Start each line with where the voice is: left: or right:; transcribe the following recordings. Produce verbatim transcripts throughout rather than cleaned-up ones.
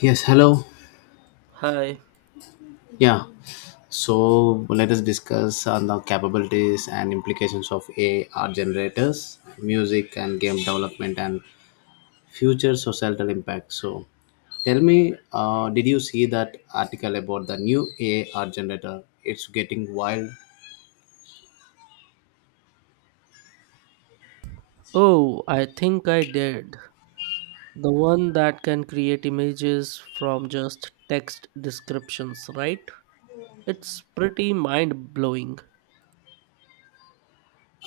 left: Yes, hello.
right: Hi.
left: Yeah. So let us discuss on the capabilities and implications of A I art generators, music and game development and future societal impact. So tell me, uh, did you see that article about the new A I art generator? It's getting wild.
right: Oh, I think I did. The one that can create images from just text descriptions, right? It's pretty mind blowing.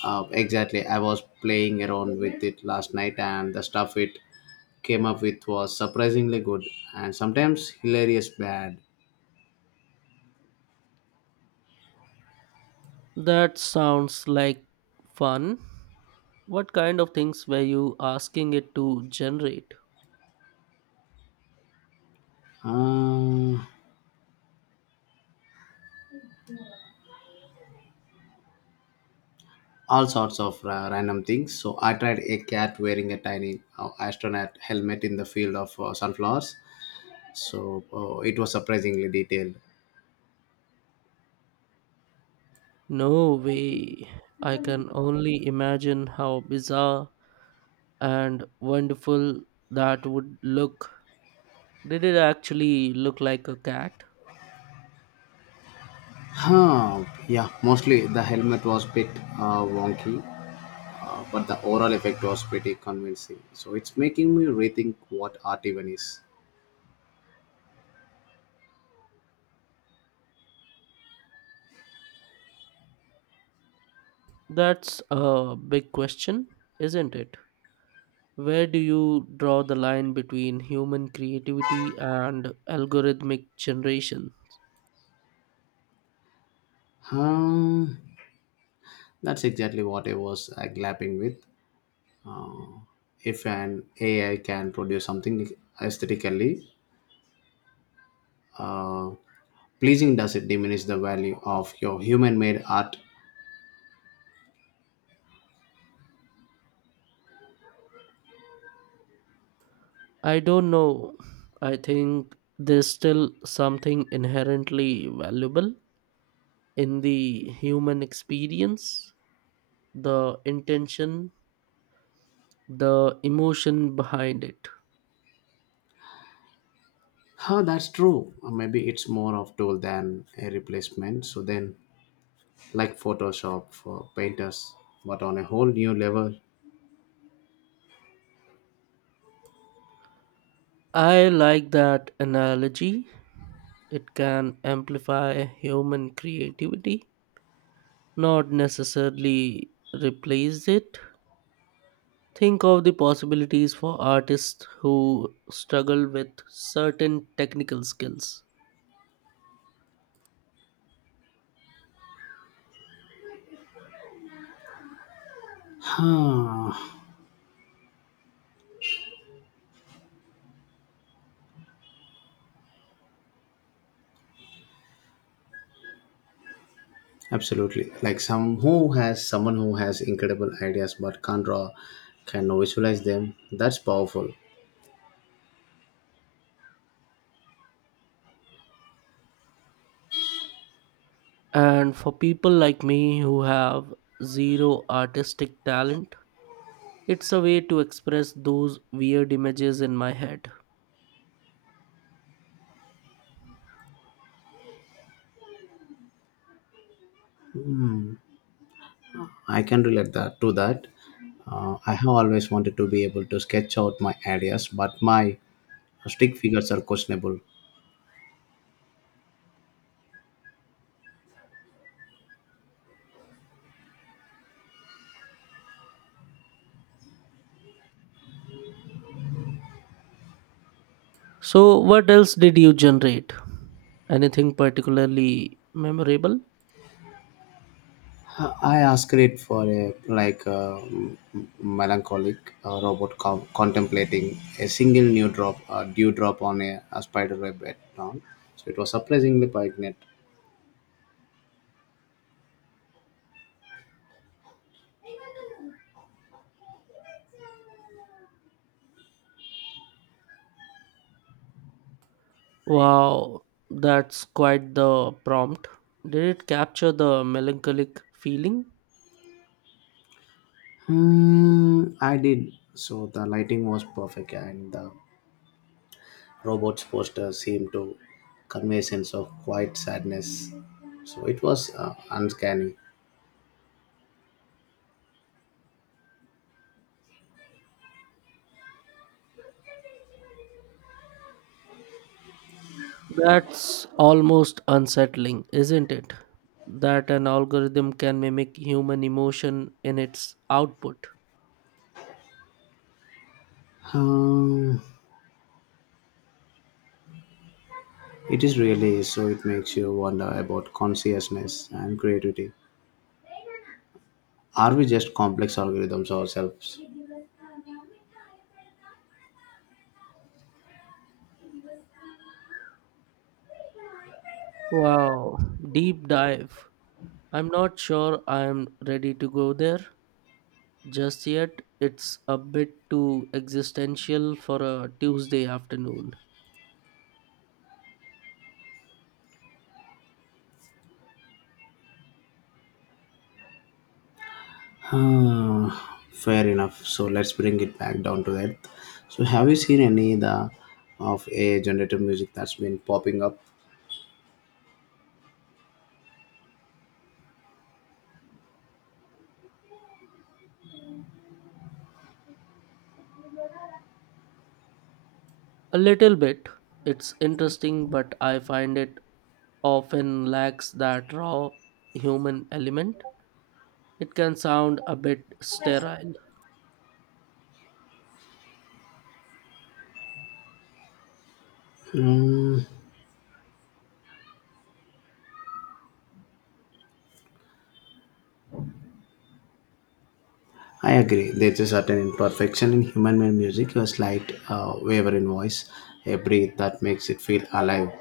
left: Uh, exactly. I was playing around with it last night and the stuff it came up with was surprisingly good and sometimes hilarious bad.
right: That sounds like fun. What kind of things were you asking it to generate?
left: Uh, all sorts of ra- random things. So I tried a cat wearing a tiny uh, astronaut helmet in the field of uh, sunflowers. So uh, it was surprisingly detailed.
right: No way. I can only imagine how bizarre and wonderful that would look. Did it actually look like a cat?
left: Huh, yeah, mostly the helmet was a bit uh, wonky, uh, but the overall effect was pretty convincing. So it's making me rethink what art even is.
right: That's a big question, isn't it? Where do you draw the line between human creativity and algorithmic generation?
left: Um, that's exactly what I was uh, glapping with. Uh, if an A I can produce something aesthetically, uh, pleasing doesn't diminish the value of your human made art.
right: I don't know. I think there's still something inherently valuable in the human experience, the intention, the emotion behind it.
left: Huh, that's true. Or maybe it's more of tool than a replacement, so then like photoshop for painters, but on a whole new level.
right: I like that analogy. It can amplify human creativity, not necessarily replace it. Think of the possibilities for artists who struggle with certain technical skills.
left: Huh, absolutely. Like some who has someone who has incredible ideas but can't draw can visualize them. That's powerful.
right: And for people like me who have zero artistic talent, it's a way to express those weird images in my head.
left: I can relate that to that. uh, I have always wanted to be able to sketch out my ideas, but my stick figures are questionable.
right: So, what else did you generate? Anything particularly memorable?
left: I asked it for a like a melancholic uh, robot com- contemplating a single new drop, uh, dewdrop on a, a spider web bed down. So it was surprisingly poignant.
right: Wow, that's quite the prompt. Did it capture the melancholic feeling?
left: Hmm, I did. So the lighting was perfect, and the robot's poster seemed to convey a sense of quiet sadness. So it was uh, uncanny.
right: That's almost unsettling, isn't it? That an algorithm can mimic human emotion in its output.
left: Um, it is really so. It makes you wonder about consciousness and creativity. Are we just complex algorithms ourselves?
right: Wow, deep dive. I'm not sure I'm ready to go there just yet. It's a bit too existential for a Tuesday afternoon.
left: Hmm, fair enough. So let's bring it back down to earth. So have you seen any the of a generative music that's been popping up?
right: A little bit. It's interesting, but I find it often lacks that raw human element. It can sound a bit sterile.
left: Hmm, I agree. There's a certain imperfection in human-made music, a slight uh, waver in voice, a breath that makes it feel alive.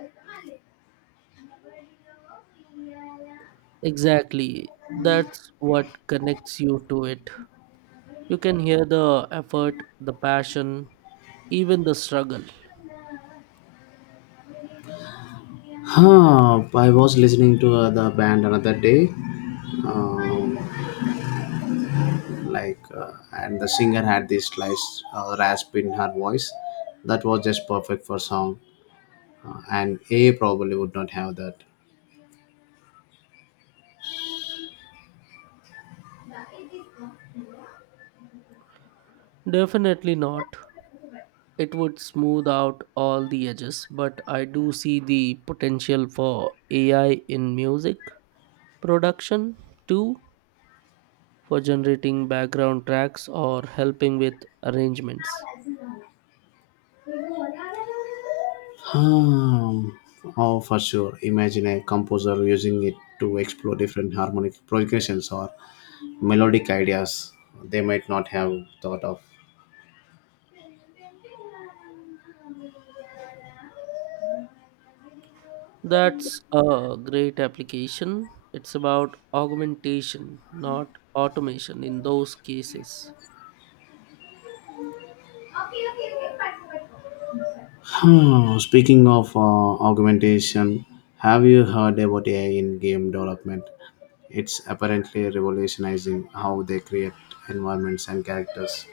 right: Exactly. That's what connects you to it. You can hear the effort, the passion, even the struggle.
left: Huh, I was listening to uh, the band another day. Um, like uh, and the singer had this slight uh, rasp in her voice that was just perfect for song, uh, and a probably would not have that.
right: Definitely not. It would smooth out all the edges, but I do see the potential for A I in music production too, for generating background tracks or helping with arrangements.
left: um, oh, for sure, imagine a composer using it to explore different harmonic progressions or melodic ideas they might not have thought of.
right: That's a great application. It's about augmentation, not automation in those cases.
left: Hmm, speaking of uh, augmentation, have you heard about A I in game development? It's apparently revolutionizing how they create environments and characters.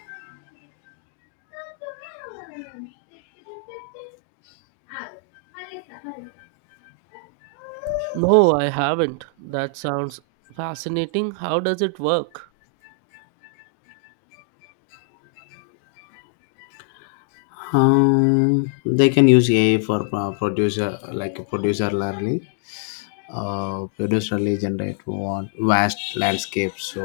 right: No, I haven't. That sounds fascinating. How does it work?
left: Um, they can use A I for uh, producer like producer learning. Uh, producerly generate want vast landscapes, so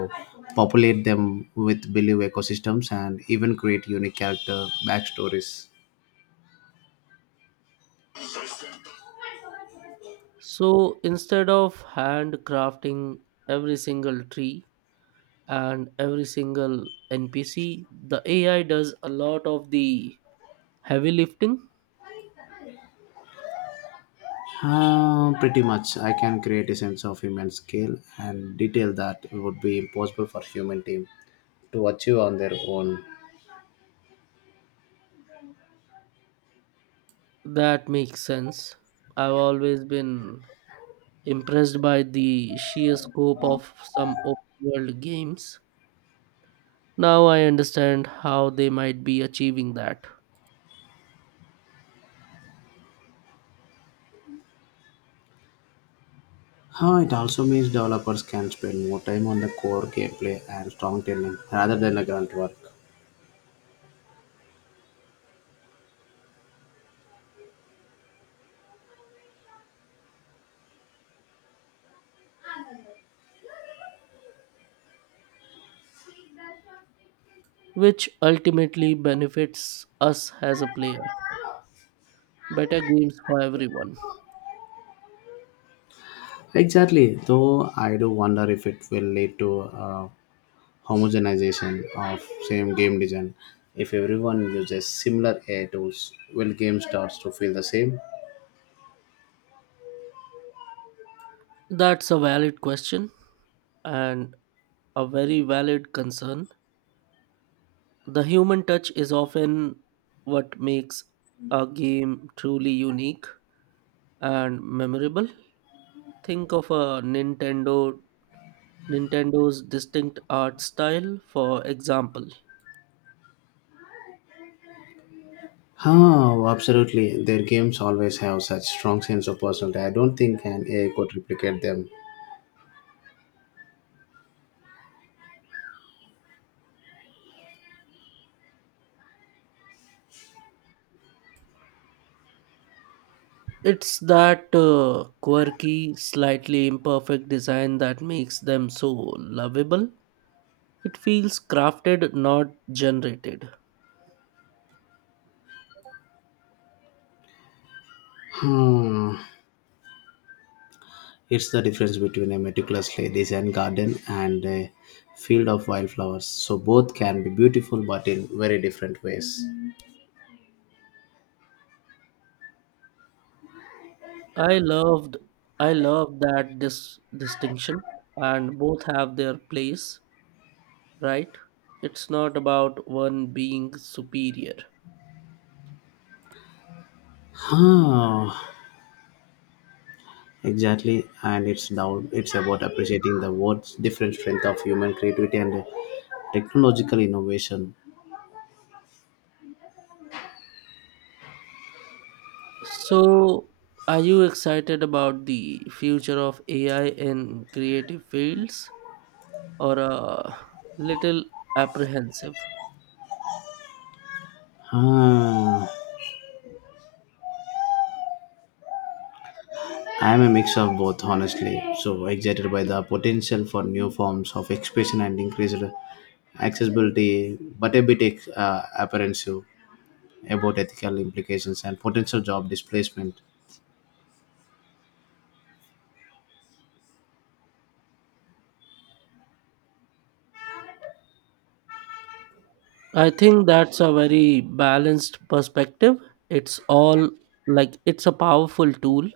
left: populate them with believe ecosystems and even create unique character backstories.
right: So instead of handcrafting every single tree and every single N P C, the A I does a lot of the heavy lifting.
left: Uh, pretty much. I can create a sense of human scale and detail that would be impossible for human team to achieve on their own.
right: That makes sense. I've always been impressed by the sheer scope of some open world games. Now I understand how they might be achieving that,
left: Uh, it also means developers can spend more time on the core gameplay and storytelling rather than the grunt work.
right: which ultimately benefits us as a player. Better games for everyone.
left: Exactly. Though I do wonder if it will lead to uh, homogenization of same game design. If everyone uses similar A I tools, will game starts to feel the same?
right: That's a valid question and a very valid concern. The human touch is often what makes a game truly unique and memorable. Think of a Nintendo Nintendo's distinct art style, for example.
left: Huh, oh, absolutely. Their games always have such strong sense of personality. I don't think an A I could replicate them.
right: It's that uh, quirky, slightly imperfect design that makes them so lovable. It feels crafted, not generated.
left: Hmm. It's the difference between a meticulously designed garden and a field of wildflowers. So both can be beautiful, but in very different ways.
right: I loved I love that this distinction and both have their place, right? It's not about one being superior.
left: Huh. Exactly. And it's down it's about appreciating the world's different strength of human creativity and technological innovation.
right: So, are you excited about the future of A I in creative fields or a little apprehensive?
left: Huh. I'm a mix of both, honestly. So excited by the potential for new forms of expression and increased accessibility, but a bit uh, apprehensive about ethical implications and potential job displacement.
right: I think that's a very balanced perspective. It's all like it's a powerful tool,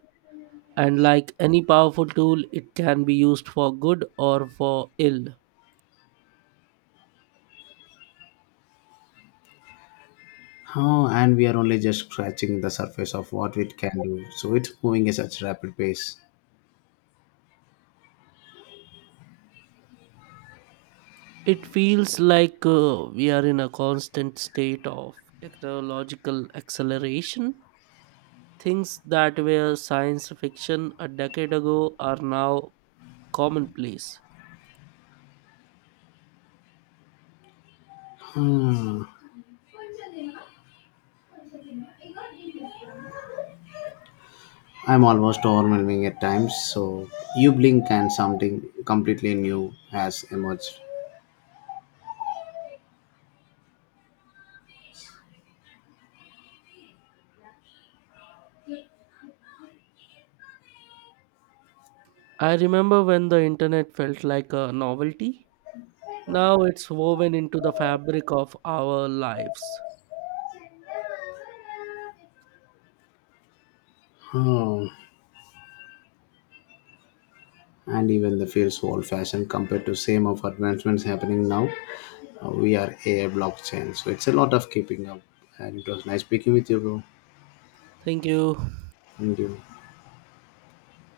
right: and like any powerful tool, it can be used for good or for ill.
left: Oh, and we are only just scratching the surface of what it can do. So it's moving at such rapid pace.
right: It feels like uh, we are in a constant state of technological acceleration. Things that were science fiction a decade ago are now commonplace.
left: Hmm. I'm almost overwhelming at times. So you blink and something completely new has emerged.
right: I remember when the internet felt like a novelty. Now it's woven into the fabric of our lives.
left: Hmm. And even the feels old fashioned compared to same of advancements happening now. Uh, we are A I, blockchain, so it's a lot of keeping up. And it was nice speaking with you, bro.
right: Thank you.
left: Thank you.